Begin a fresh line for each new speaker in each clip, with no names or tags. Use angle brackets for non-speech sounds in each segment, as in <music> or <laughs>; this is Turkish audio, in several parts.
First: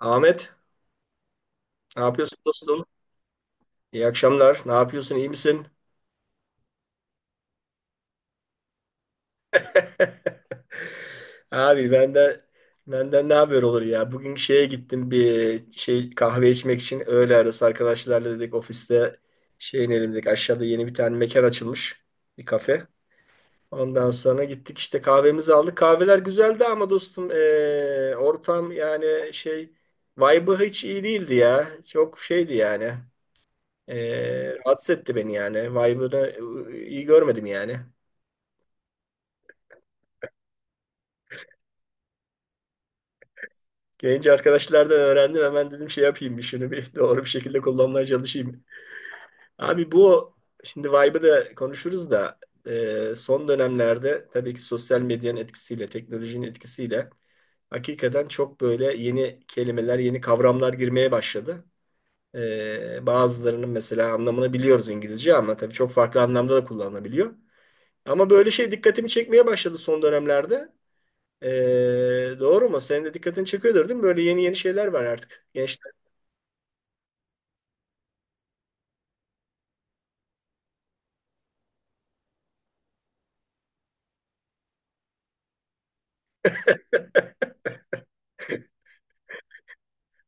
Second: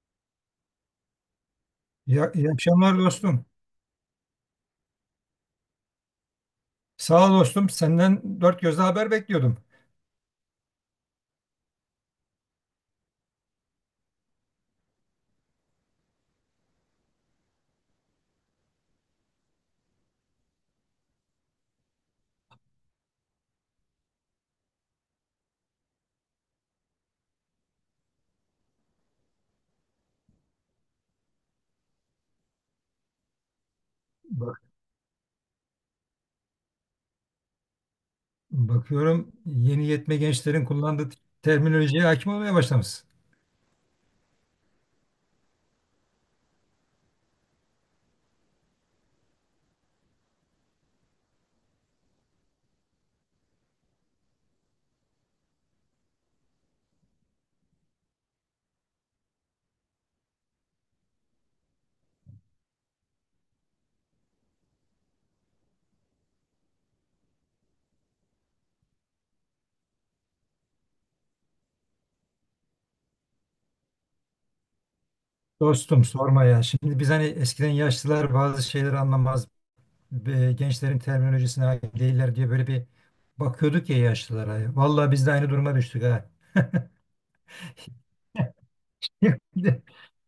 Ahmet, ne
Ya,
yapıyorsun
iyi
dostum?
akşamlar dostum.
İyi akşamlar. Ne yapıyorsun? İyi misin?
Sağ ol dostum. Senden dört gözle haber bekliyordum.
<laughs> Abi ben de benden ne haber olur ya? Bugün şeye gittim bir şey kahve içmek için öğle arası arkadaşlarla dedik ofiste şey inelim dedik. Aşağıda yeni bir tane mekan açılmış. Bir kafe. Ondan sonra gittik işte kahvemizi aldık. Kahveler güzeldi ama dostum ortam yani şey vibe'ı hiç iyi değildi ya. Çok şeydi yani.
Bak,
Rahatsız etti beni yani. Vibe'ını iyi görmedim yani.
bakıyorum yeni yetme gençlerin kullandığı terminolojiye hakim olmaya başlamışsın.
Gelince arkadaşlardan öğrendim. Hemen dedim şey yapayım bir şunu bir <laughs> doğru bir şekilde kullanmaya çalışayım. Abi bu şimdi vibe'ı da konuşuruz da son dönemlerde tabii ki sosyal medyanın etkisiyle, teknolojinin etkisiyle hakikaten çok böyle yeni kelimeler, yeni kavramlar girmeye başladı. Bazılarının mesela anlamını biliyoruz İngilizce, ama tabii çok farklı anlamda da kullanılabiliyor. Ama böyle şey dikkatimi çekmeye başladı son dönemlerde. Doğru mu? Senin de dikkatin çekiyordur değil mi? Böyle yeni yeni şeyler var artık. Gençler.
Dostum sorma ya. Şimdi biz hani eskiden yaşlılar bazı şeyleri anlamaz. Gençlerin terminolojisine hakim değiller diye böyle bir bakıyorduk ya yaşlılara. Vallahi biz de aynı duruma düştük ha. <laughs>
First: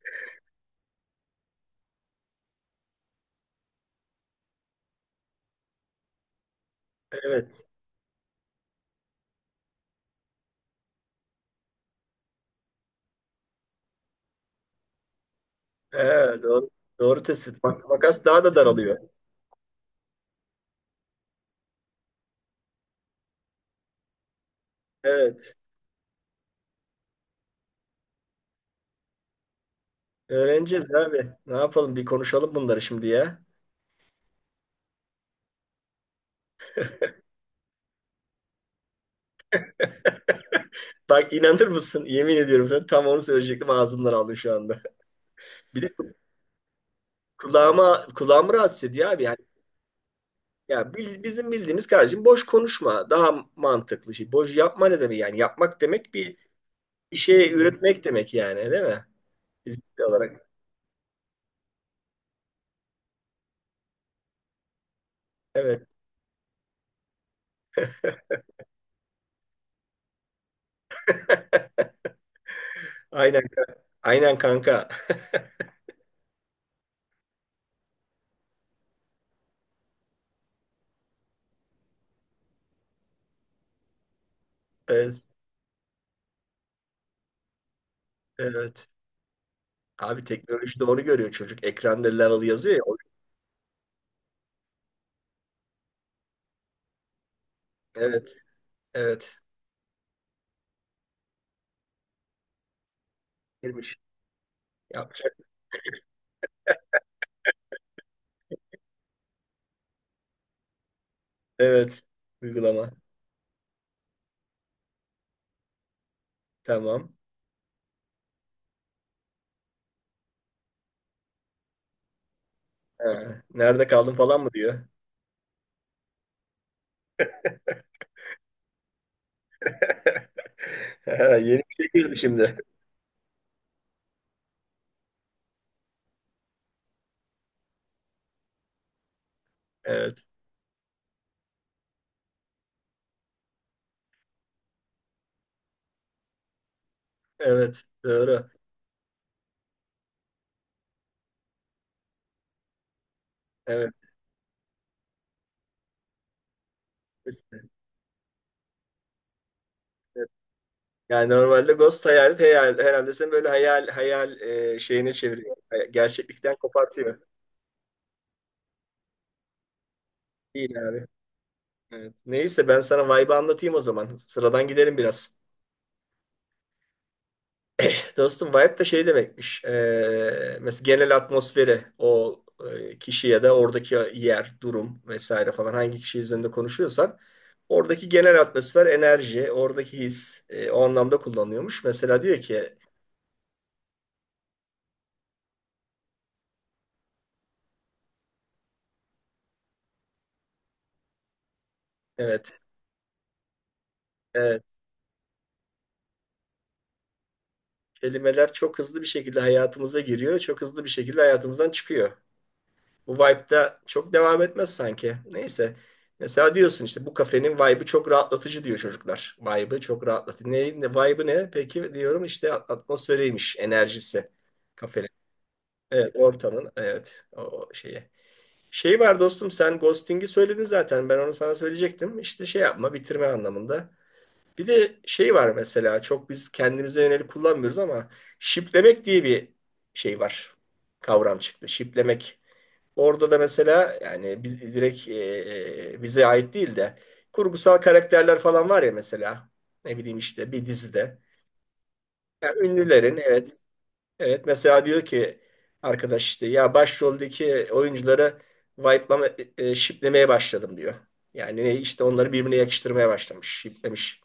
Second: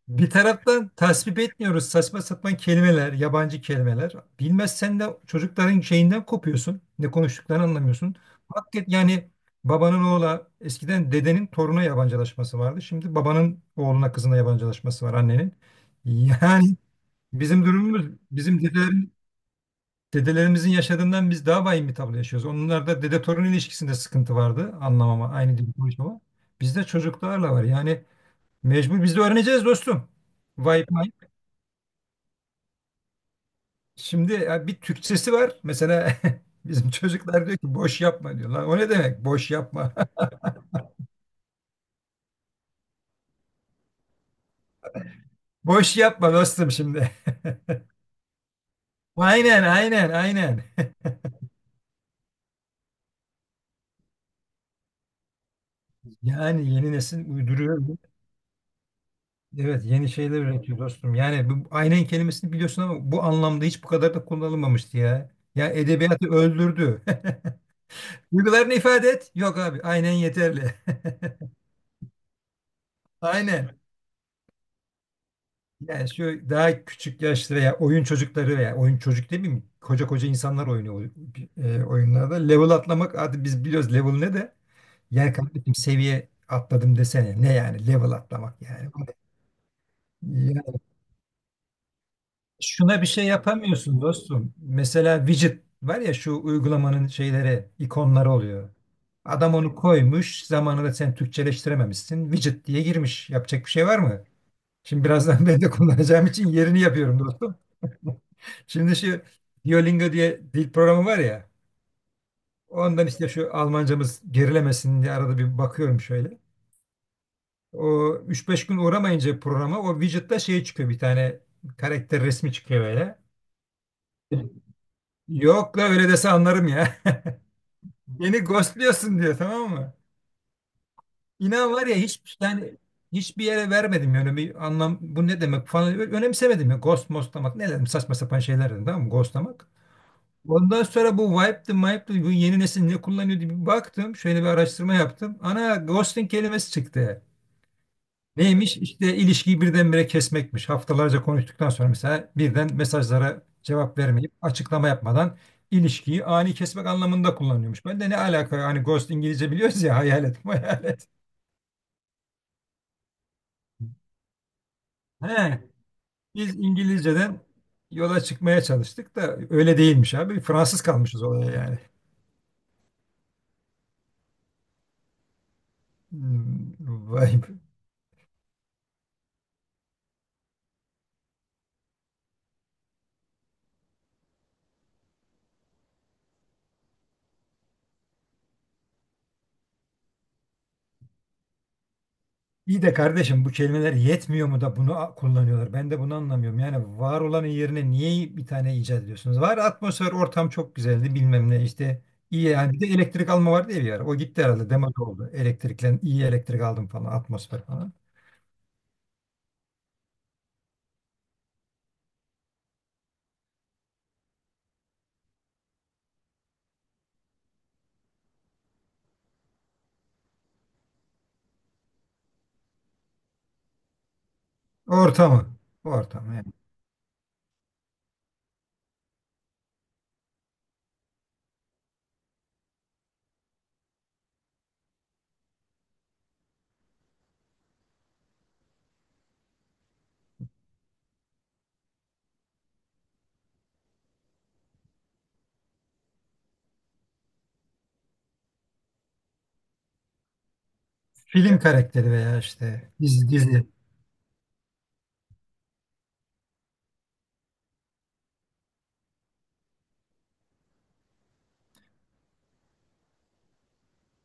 Bir taraftan tasvip etmiyoruz saçma sapan kelimeler, yabancı kelimeler. Bilmezsen de çocukların şeyinden kopuyorsun. Ne konuştuklarını
Evet.
anlamıyorsun. Hakikaten yani babanın oğla eskiden dedenin toruna yabancılaşması vardı. Şimdi babanın oğluna kızına yabancılaşması var annenin.
Evet, doğru,
Yani
doğru tespit.
bizim
Bak,
durumumuz
makas daha da
bizim
daralıyor.
dedelerimizin yaşadığından biz daha vahim bir tablo yaşıyoruz. Onlarda dede torun ilişkisinde sıkıntı vardı anlamama
Evet.
aynı dil konuşmama. Bizde çocuklarla var yani mecbur biz de öğreneceğiz dostum. Vay,
Öğreneceğiz abi. Ne yapalım? Bir konuşalım bunları şimdi ya.
şimdi ya bir Türkçesi var. Mesela <laughs> bizim çocuklar diyor ki boş yapma diyor. Lan o ne demek boş yapma? <laughs>
<laughs> Bak, inanır mısın? Yemin ediyorum sana, tam onu söyleyecektim. Ağzımdan aldım şu anda. <laughs> Bir de
Boş yapma dostum şimdi.
kulağımı rahatsız ediyor
<laughs>
abi. Yani,
Aynen aynen aynen.
ya bizim bildiğimiz kardeşim boş konuşma. Daha mantıklı şey. Boş yapma ne demek yani? Yapmak demek bir
Yani yeni
bir
nesil
şey
uyduruyor.
üretmek demek yani, değil mi?
Evet
Fiziksel
yeni şeyler
olarak.
üretiyor dostum. Yani bu aynen kelimesini biliyorsun ama bu anlamda hiç bu kadar da kullanılmamıştı ya. Ya
Evet.
edebiyatı öldürdü. <laughs> Duygularını ifade et. Yok abi aynen yeterli. <laughs>
Aynen,
Aynen.
aynen kanka. <laughs>
Yani şu daha küçük yaşlı veya oyun çocukları veya oyun çocuk değil mi? Koca koca insanlar oynuyor oyunlarda. Level atlamak artık biz biliyoruz level ne de.
Evet,
Yani kardeşim seviye atladım desene. Ne yani level atlamak
evet.
yani.
Abi teknoloji
Yani
doğru görüyor çocuk. Ekranda level yazıyor ya.
şuna bir şey yapamıyorsun dostum. Mesela widget var ya şu uygulamanın şeyleri, ikonları
Evet,
oluyor.
evet.
Adam onu koymuş, zamanında sen Türkçeleştirememişsin. Widget diye girmiş. Yapacak bir şey
Girmiş.
var mı? Şimdi
Yapacak.
birazdan <laughs> ben de kullanacağım için yerini yapıyorum dostum. Şimdi şu Duolingo diye dil programı var ya.
Evet. Uygulama.
Ondan işte şu Almancamız gerilemesin diye arada bir bakıyorum şöyle.
Tamam.
O üç beş gün uğramayınca programa o widget'ta şey çıkıyor bir tane karakter resmi çıkıyor böyle.
Ha, nerede kaldın falan mı diyor.
Yok la öyle dese anlarım ya. <laughs> Beni ghostluyorsun diyor tamam mı?
<laughs> Ha, yeni
İnan
bir şey
var ya
girdi
hiç
şimdi.
yani hiçbir yere vermedim yani bir anlam bu ne demek falan önemsemedim ya ghost mostlamak ne dedim saçma sapan şeyler dedim tamam mı ghostlamak.
Evet,
Ondan sonra bu Wipe'dı, bu yeni nesil ne kullanıyor diye bir baktım. Şöyle bir araştırma yaptım. Ana ghosting kelimesi çıktı.
evet. Doğru.
Neymiş? İşte ilişkiyi birdenbire kesmekmiş. Haftalarca konuştuktan sonra mesela birden mesajlara
Evet.
cevap vermeyip açıklama yapmadan ilişkiyi ani kesmek anlamında
Kesin.
kullanıyormuş. Ben de ne alaka hani ghost İngilizce biliyoruz ya
Evet.
hayalet <laughs> hayalet.
Yani normalde ghost hayal, hayal herhalde seni böyle hayal hayal şeyine çeviriyor.
He,
Gerçeklikten
biz
kopartıyor.
İngilizceden yola çıkmaya çalıştık da öyle değilmiş abi. Fransız
Değil abi.
kalmışız olaya yani.
Evet. Neyse, ben sana vibe'ı anlatayım o zaman. Sıradan gidelim biraz.
Hmm, vay be.
Dostum, vibe de şey demekmiş. Mesela genel atmosferi o kişi ya da oradaki yer, durum vesaire falan, hangi kişi üzerinde konuşuyorsan oradaki genel atmosfer, enerji, oradaki his, o anlamda kullanıyormuş. Mesela diyor ki
İyi de kardeşim bu kelimeler yetmiyor mu da bunu kullanıyorlar? Ben de bunu anlamıyorum. Yani var olanın yerine niye bir tane icat ediyorsunuz? Var atmosfer, ortam çok güzeldi bilmem ne işte. İyi
evet,
yani bir de elektrik alma vardı ya bir ara. O gitti
evet,
herhalde demode oldu. Elektriklen iyi elektrik aldım falan atmosfer falan.
kelimeler çok hızlı bir şekilde hayatımıza giriyor, çok hızlı bir şekilde hayatımızdan çıkıyor. Bu vibe'da çok devam etmez sanki. Neyse. Mesela diyorsun işte bu kafenin vibe'ı çok rahatlatıcı, diyor çocuklar. Vibe'ı çok rahatlatıcı. Ne, vibe'ı ne? Peki, diyorum işte atmosferiymiş, enerjisi kafenin.
Ortamı.
Evet,
Ortamı yani.
ortamın. Evet, o şeyi. Şey var dostum, sen ghosting'i söyledin zaten. Ben onu sana söyleyecektim. İşte şey yapma, bitirme anlamında. Bir de şey var mesela, çok biz kendimize yönelik kullanmıyoruz ama şiplemek diye bir şey var. Kavram çıktı. Şiplemek. Orada da mesela, yani biz direkt bize ait değil de kurgusal karakterler falan var ya mesela, ne bileyim işte bir dizide.
Film karakteri veya
Yani
işte
ünlülerin,
dizi,
evet,
dizi.
evet, mesela diyor ki arkadaş işte, ya başroldeki oyuncuları wipe'lama shiplemeye başladım, diyor. Yani işte onları birbirine yakıştırmaya başlamış, shiplemiş.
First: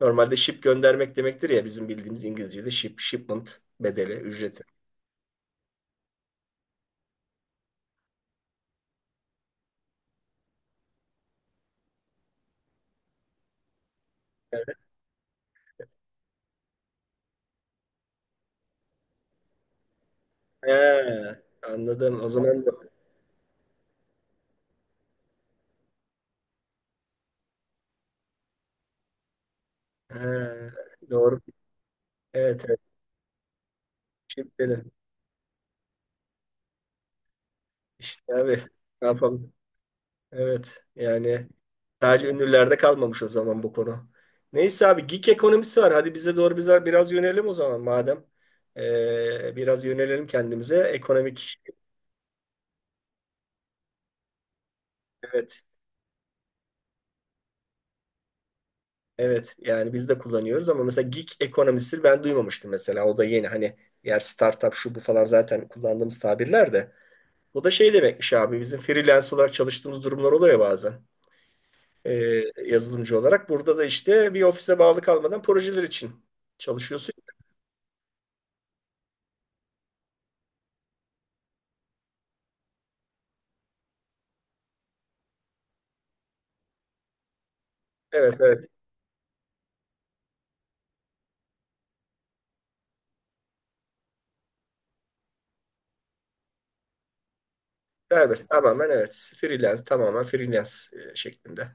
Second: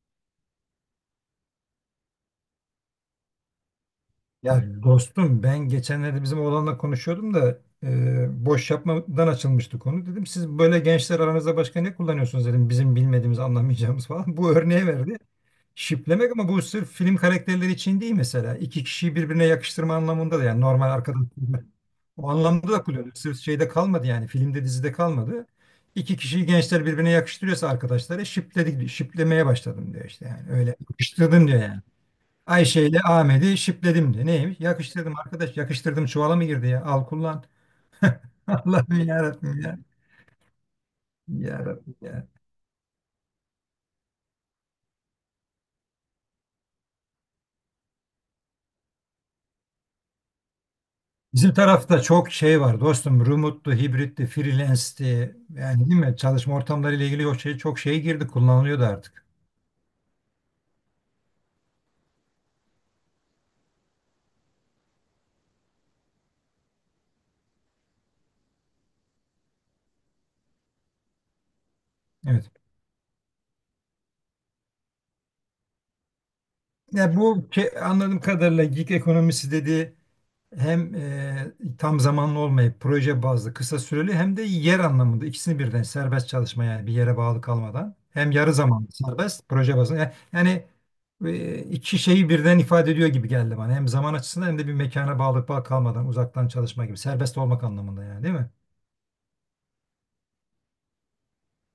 Normalde ship göndermek demektir ya, bizim bildiğimiz İngilizce'de ship, shipment bedeli,
Ya
ücreti.
dostum ben geçenlerde bizim oğlanla konuşuyordum da boş yapmadan açılmıştı konu. Dedim siz böyle gençler aranızda başka ne kullanıyorsunuz dedim. Bizim bilmediğimiz anlamayacağımız falan. <laughs> Bu örneği verdi. Şiplemek ama bu sırf film karakterleri için değil mesela. İki kişiyi birbirine yakıştırma anlamında da yani normal arkadaş.
He, anladım. O
O
zaman
anlamda da kullanıyor. Sırf şeyde kalmadı yani filmde dizide kalmadı. İki kişiyi gençler birbirine yakıştırıyorsa arkadaşları şipledik, şiplemeye başladım diyor işte yani.
he,
Öyle
doğru.
yakıştırdım diyor yani.
Evet.
Ayşe ile Ahmet'i şipledim de. Neymiş?
Şüpheli.
Yakıştırdım arkadaş. Yakıştırdım çuvala mı girdi ya? Al kullan.
İşte
<laughs>
abi,
Allah'ım
ne yapalım?
yarabbim ya.
Evet, yani
Yarabbim
sadece
ya.
ünlülerde kalmamış o zaman bu konu. Neyse abi, geek ekonomisi var. Hadi bize doğru, bize biraz yönelim o zaman madem. Biraz yönelelim kendimize.
Bizim
Ekonomik,
tarafta çok şey var dostum. Remote'lu, hibritti, freelance'ti.
evet,
Yani değil mi? Çalışma ortamları ile ilgili o şey, çok şey girdi. Kullanılıyordu artık.
evet, yani biz de kullanıyoruz ama mesela gig ekonomisi ben duymamıştım mesela. O da yeni, hani yer startup şu bu falan zaten kullandığımız tabirler de. Bu da şey demekmiş abi, bizim freelance olarak çalıştığımız durumlar oluyor ya bazen. e,
Evet.
Yazılımcı olarak. Burada da işte bir ofise bağlı kalmadan projeler için çalışıyorsun.
Ya bu anladığım kadarıyla gig ekonomisi dedi. Hem tam zamanlı olmayıp proje bazlı kısa süreli hem de yer anlamında ikisini birden serbest çalışma yani bir yere bağlı kalmadan hem
Evet,
yarı
evet.
zamanlı serbest proje bazlı yani, iki şeyi birden ifade ediyor gibi geldi bana hem zaman açısından hem de bir mekana bağlı kalmadan uzaktan çalışma gibi serbest olmak anlamında yani değil
Serbest.
mi?
Tamamen evet. Freelance, tamamen freelance şeklinde.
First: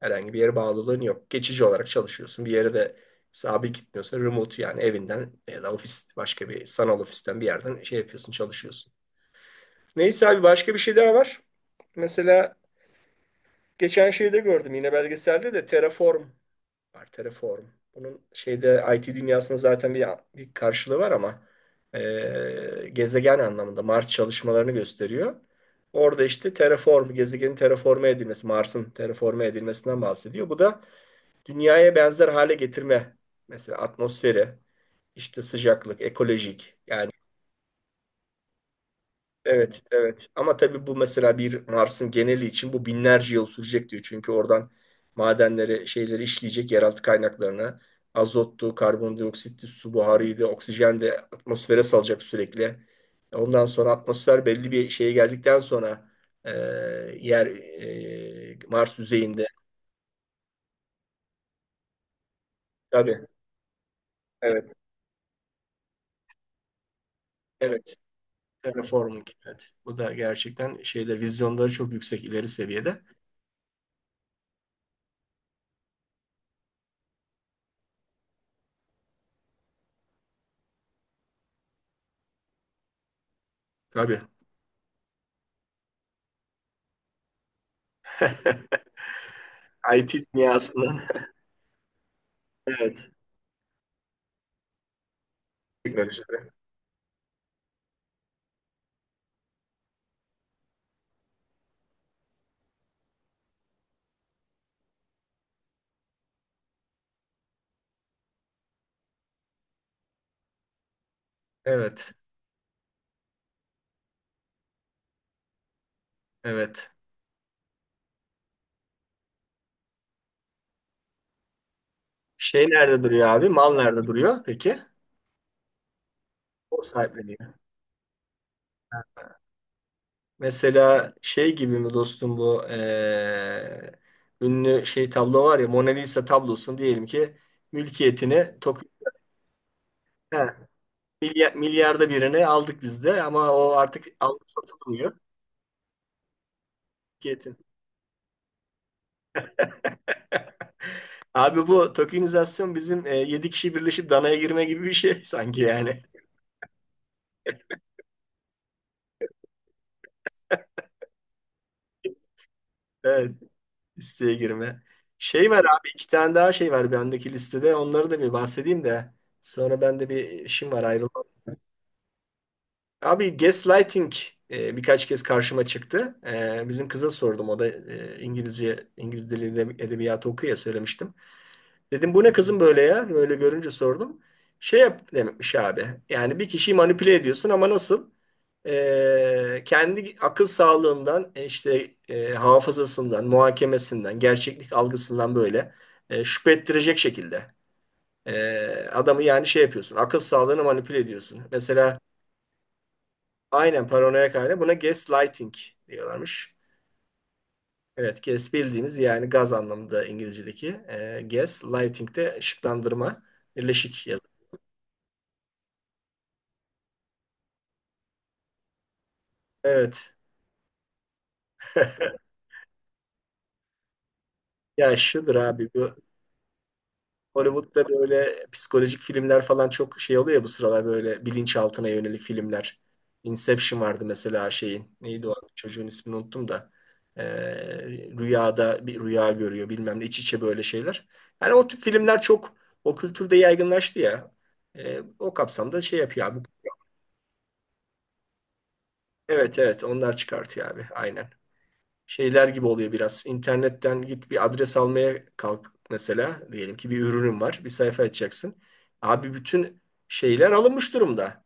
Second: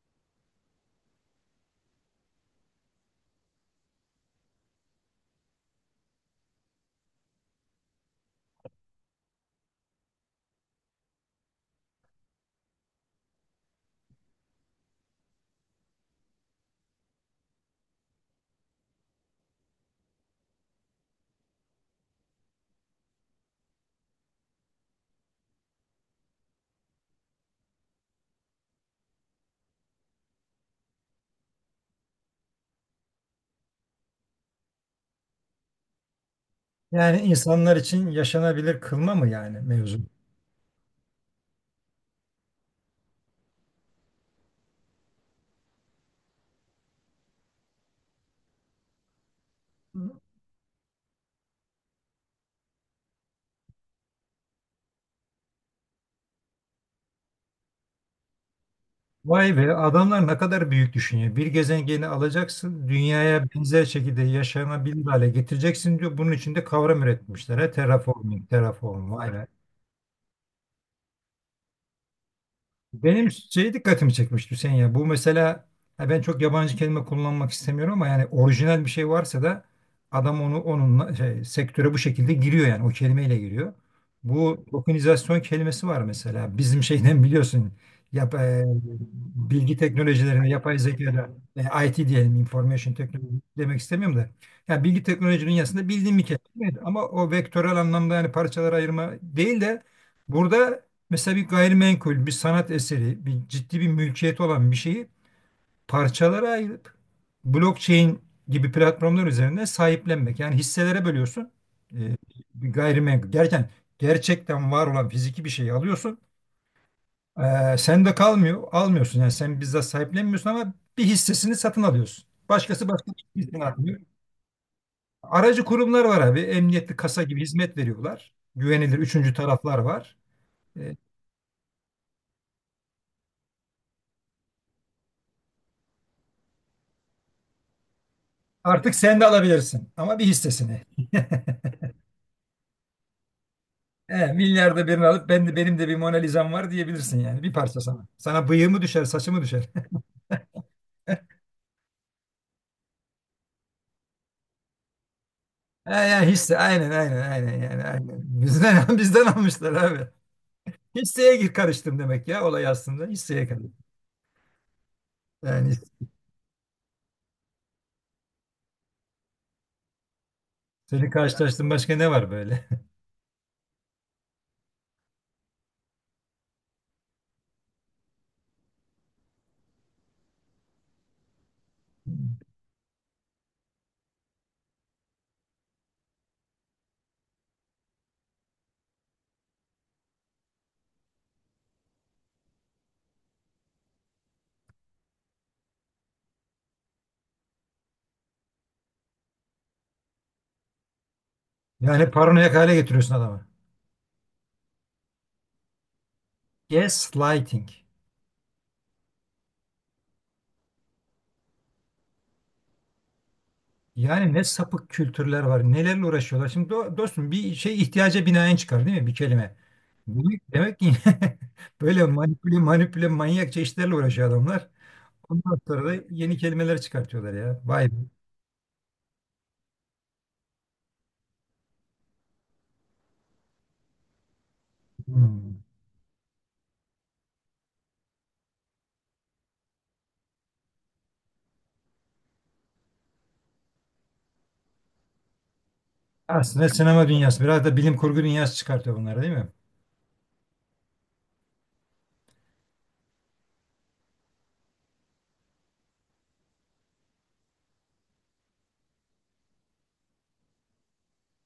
Herhangi bir yere bağlılığın yok. Geçici olarak çalışıyorsun. Bir yere de sabit gitmiyorsun. Remote, yani evinden ya da ofis, başka bir sanal ofisten bir yerden şey yapıyorsun, çalışıyorsun. Neyse abi, başka bir şey daha var. Mesela geçen şeyde gördüm, yine belgeselde de Terraform var. Terraform. Bunun şeyde IT dünyasında zaten bir karşılığı var, ama gezegen anlamında Mars çalışmalarını gösteriyor. Orada işte terraform, gezegenin terraforme edilmesi, Mars'ın terraforme edilmesinden bahsediyor. Bu da dünyaya benzer hale getirme. Mesela atmosferi, işte sıcaklık, ekolojik yani.
Yani insanlar için yaşanabilir kılma mı yani
Evet,
mevzu?
evet. Ama tabii bu mesela bir Mars'ın geneli için bu binlerce yıl sürecek diyor. Çünkü oradan madenleri, şeyleri işleyecek, yeraltı kaynaklarını. Azottu, karbondioksitti, su buharıydı, oksijen de atmosfere salacak sürekli. Ondan sonra atmosfer belli bir şeye geldikten sonra e, yer, Mars yüzeyinde.
Vay be adamlar ne kadar büyük düşünüyor. Bir gezegeni alacaksın,
Tabii,
dünyaya benzer şekilde
evet,
yaşanabilir hale getireceksin diyor. Bunun için de kavram üretmişler. He?
evet.
Terraforming, terraform,
Terraforming,
vay be.
evet. Bu da gerçekten şeyler, vizyonları çok yüksek, ileri seviyede.
Benim şey dikkatimi çekmişti Hüseyin ya. Bu mesela ha ben çok yabancı kelime kullanmak istemiyorum ama yani orijinal bir şey varsa da adam onu onunla şey, sektöre bu şekilde giriyor yani o kelimeyle giriyor.
Tabii.
Bu tokenizasyon kelimesi var mesela. Bizim şeyden biliyorsun yap, e,
<laughs>
bilgi
IT
teknolojilerine yapay
dünyasından.
zekada
<laughs>
IT diyelim, information
Evet.
technology demek istemiyorum da. Yani bilgi teknolojinin dünyasında
Günler
bildiğim bir
işte.
kelime ama o vektörel anlamda yani parçalara ayırma değil de burada mesela bir gayrimenkul, bir sanat eseri, bir ciddi bir mülkiyet olan bir şeyi parçalara ayırıp blockchain gibi platformlar üzerinde sahiplenmek. Yani hisselere bölüyorsun.
Evet.
Ee, bir gayrimenkul. Gerçekten var olan fiziki bir şeyi alıyorsun.
Evet.
Sen de kalmıyor, almıyorsun. Yani sen bizzat sahiplenmiyorsun ama bir hissesini satın alıyorsun.
Şey
Başkası
nerede
başka
duruyor
bir
abi?
hissesini
Mal
almıyor.
nerede duruyor peki?
Aracı kurumlar var abi.
O
Emniyetli kasa gibi
sahipleniyor.
hizmet veriyorlar. Güvenilir
Ha.
üçüncü taraflar var. E,
Mesela şey gibi mi dostum bu, ünlü şey tablo var ya, Mona Lisa tablosun diyelim ki, mülkiyetini Tokyo.
artık sen de alabilirsin ama bir
He,
hissesini. <laughs>
milyarda birine aldık biz de, ama o artık
He,
alınıp
milyarda birini
satılmıyor.
alıp ben de benim de bir Mona Lisa'm var diyebilirsin yani bir
Mülkiyetin.
parça sana. Sana bıyığı mı düşer, saçı mı düşer? <laughs>
<laughs> Abi, bu tokenizasyon bizim 7 kişi birleşip danaya girme gibi bir şey <laughs> sanki
He,
yani.
ya hisse aynen aynen aynen yani aynen. Bizden <laughs> bizden almışlar abi. Hisseye gir karıştım demek ya olay aslında
Evet.
hisseye karıştım.
Listeye girme. Şey var
Yani
abi, iki tane daha şey var bendeki listede. Onları da bir bahsedeyim de. Sonra bende bir işim var,
seni
ayrılmam.
karşılaştım başka ne var böyle? <laughs>
Abi, gaslighting birkaç kez karşıma çıktı. Bizim kıza sordum. O da İngiliz dili edebiyatı okuyor ya, söylemiştim. Dedim, bu ne kızım böyle ya? Böyle görünce sordum. Şey yap demekmiş abi. Yani bir kişiyi manipüle ediyorsun ama nasıl? Kendi akıl sağlığından işte, hafızasından, muhakemesinden, gerçeklik algısından böyle şüphe ettirecek şekilde. Ee, adamı yani şey yapıyorsun. Akıl sağlığını manipüle ediyorsun. Mesela
Yani paranoyak hale getiriyorsun adamı.
aynen, paranoyak hale, buna gaslighting diyorlarmış.
Gaslighting.
Evet, gas bildiğimiz yani gaz anlamında İngilizce'deki. Gaslighting de ışıklandırma, birleşik yazı.
Yani ne sapık kültürler var, nelerle uğraşıyorlar. Şimdi dostum bir şey ihtiyaca binaen çıkar değil mi bir kelime?
Evet.
Demek ki <laughs> böyle
<laughs>
manipüle manipüle manyakça işlerle uğraşıyor adamlar.
Ya şudur
Ondan
abi
sonra
bu,
da yeni kelimeler çıkartıyorlar ya.
Hollywood'da
Vay be.
böyle psikolojik filmler falan çok şey oluyor ya, bu sıralar böyle bilinçaltına yönelik filmler. Inception vardı mesela, şeyin. Neydi o?
Hmm.
Çocuğun ismini unuttum da. Ee, rüyada bir rüya görüyor bilmem ne, iç içe böyle şeyler. Yani o tip filmler çok o kültürde yaygınlaştı ya. O kapsamda şey yapıyor abi.
Aslında sinema dünyası biraz da bilim kurgu dünyası çıkartıyor bunlar değil mi?
Evet, evet, onlar çıkartıyor abi. Aynen. Şeyler gibi oluyor biraz. İnternetten git bir adres almaya kalk mesela. Diyelim ki bir ürünün var. Bir sayfa açacaksın. Abi, bütün şeyler alınmış durumda.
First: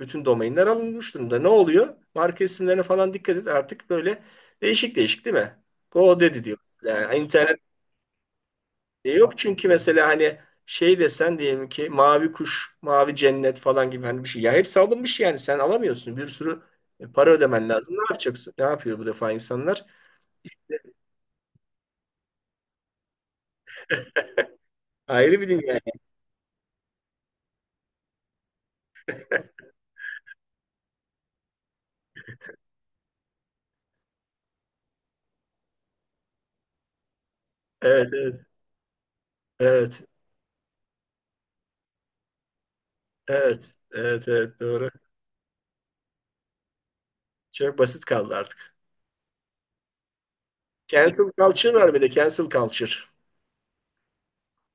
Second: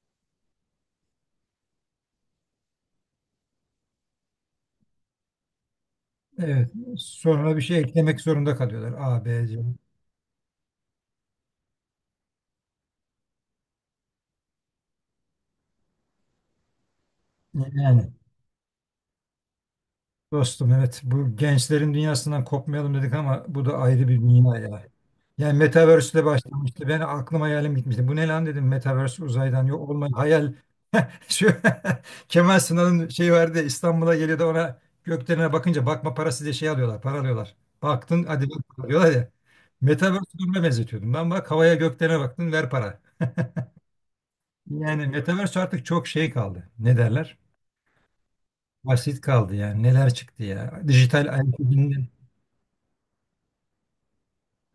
Bütün domainler alınmış durumda. Ne oluyor? Marka isimlerine falan dikkat et. Artık böyle değişik değişik değil mi? Go dedi diyor.
Evet.
Yani, evet.
Sonra
internet
bir şey eklemek zorunda kalıyorlar.
diye
A,
yok
B, C.
çünkü, mesela hani şey desen, diyelim ki mavi kuş, mavi cennet falan gibi hani bir şey. Ya hepsi alınmış, yani sen alamıyorsun. Bir sürü para ödemen lazım. Ne
Yani.
yapacaksın? Ne yapıyor bu defa insanlar?
Dostum evet bu gençlerin dünyasından kopmayalım dedik ama bu da ayrı bir dünya ya.
Ayrı bir
Yani
dünya.
Metaverse ile başlamıştı. Ben aklım hayalim gitmişti. Bu ne lan dedim Metaverse uzaydan yok olmayan hayal. <laughs> Şu <laughs> Kemal Sunal'ın şey vardı ya, İstanbul'a geliyor da ona göklerine bakınca bakma parası diye şey alıyorlar. Para alıyorlar.
Evet,
Baktın
evet,
hadi bak para diyorlar ya.
evet,
Metaverse duruma benzetiyordum. Ben bak havaya göklerine baktın ver para.
evet, evet, evet, doğru.
Yani Metaverse artık çok şey kaldı. Ne derler?
Çok basit kaldı artık.
Basit kaldı yani. Neler çıktı ya. Dijital
Cancel
ayak
culture var, bir
izinden.
de cancel culture.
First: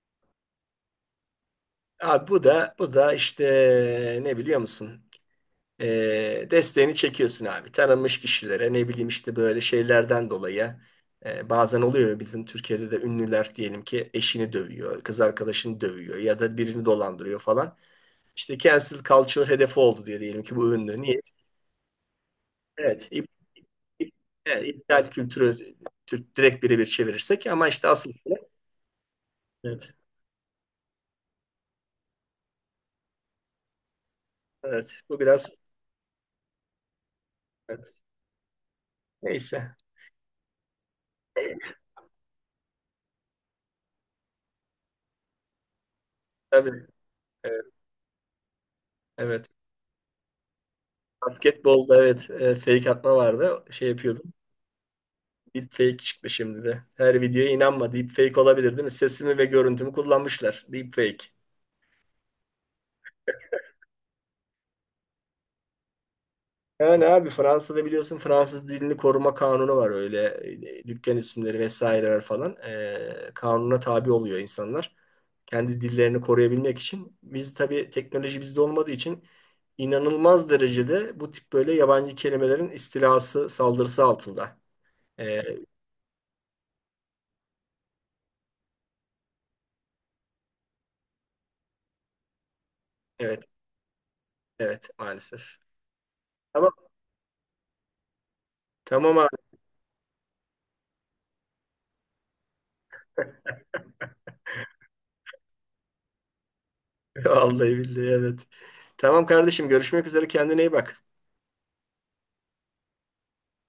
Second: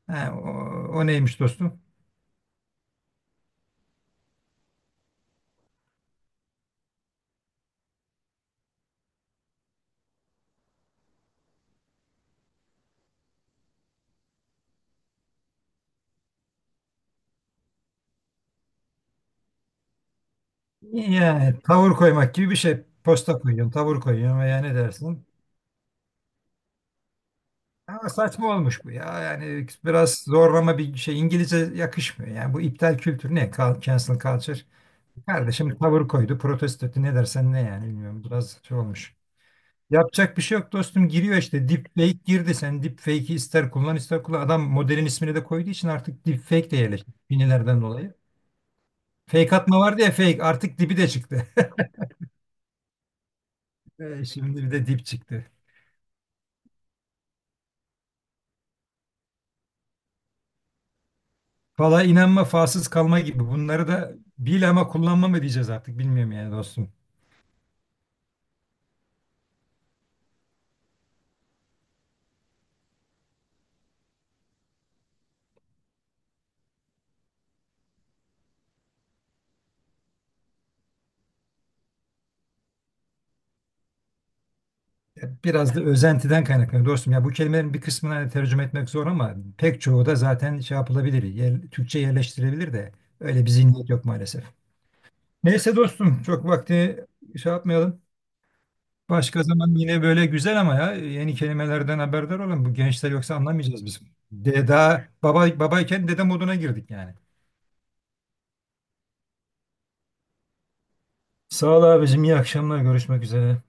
Ha, o, o neymiş dostum?
Abi, bu da işte ne biliyor musun? Desteğini çekiyorsun abi. Tanınmış kişilere, ne bileyim işte böyle şeylerden dolayı bazen oluyor ya, bizim Türkiye'de de ünlüler diyelim ki eşini dövüyor, kız arkadaşını dövüyor ya da birini dolandırıyor falan. İşte cancel culture hedefi oldu diye, diyelim ki bu ünlü. Niye?
Yani tavır koymak gibi bir şey.
Evet.
Posta koyuyorsun, tavır koyuyorsun veya
Evet,
ne
iptal
dersin?
kültürü, Türk direkt birebir çevirirsek, ama işte
Ama
asıl,
saçma olmuş bu ya. Yani
evet,
biraz zorlama bir şey. İngilizce yakışmıyor. Yani bu iptal kültürü ne? Cancel culture.
evet, bu biraz,
Kardeşim tavır koydu, protesto etti. Ne dersen ne yani
evet.
bilmiyorum. Biraz şey olmuş.
Neyse,
Yapacak bir şey yok dostum. Giriyor işte. Deepfake girdi. Sen deepfake'i ister kullan ister kullan. Adam modelin ismini de koyduğu için artık deepfake de
tabii,
yerleşti.
evet,
Finilerden dolayı.
evet.
Fake atma vardı ya fake. Artık dibi de çıktı.
Basketbolda evet, fake atma vardı, şey yapıyordum,
Şimdi bir de dip çıktı.
deepfake çıktı şimdi. De her videoya inanma, deepfake olabilir, değil mi? Sesimi ve görüntümü kullanmışlar, deepfake.
Valla inanma falsız kalma gibi. Bunları da bil ama kullanma mı diyeceğiz artık bilmiyorum yani dostum.
Yani abi, Fransa'da biliyorsun, Fransız dilini koruma kanunu var, öyle dükkan isimleri vesaireler falan kanuna tabi oluyor insanlar. Kendi dillerini koruyabilmek için. Biz tabii teknoloji bizde olmadığı için inanılmaz derecede bu tip böyle yabancı kelimelerin istilası, saldırısı altında. E,
Biraz da özentiden kaynaklanıyor dostum. Ya bu kelimelerin bir kısmını hani tercüme etmek zor ama pek çoğu da zaten şey yapılabilir. Yer, Türkçe yerleştirilebilir de öyle
evet,
bir zihniyet yok maalesef.
evet, maalesef.
Neyse dostum çok
Tamam,
vakti şey yapmayalım.
tamam abi.
Başka zaman yine böyle güzel ama ya yeni kelimelerden haberdar olun. Bu gençler yoksa anlamayacağız biz. Deda baba babayken dede moduna girdik yani.
<laughs> Vallahi billahi evet. Tamam kardeşim, görüşmek üzere, kendine iyi bak.
Sağ ol abicim, iyi akşamlar. Görüşmek üzere.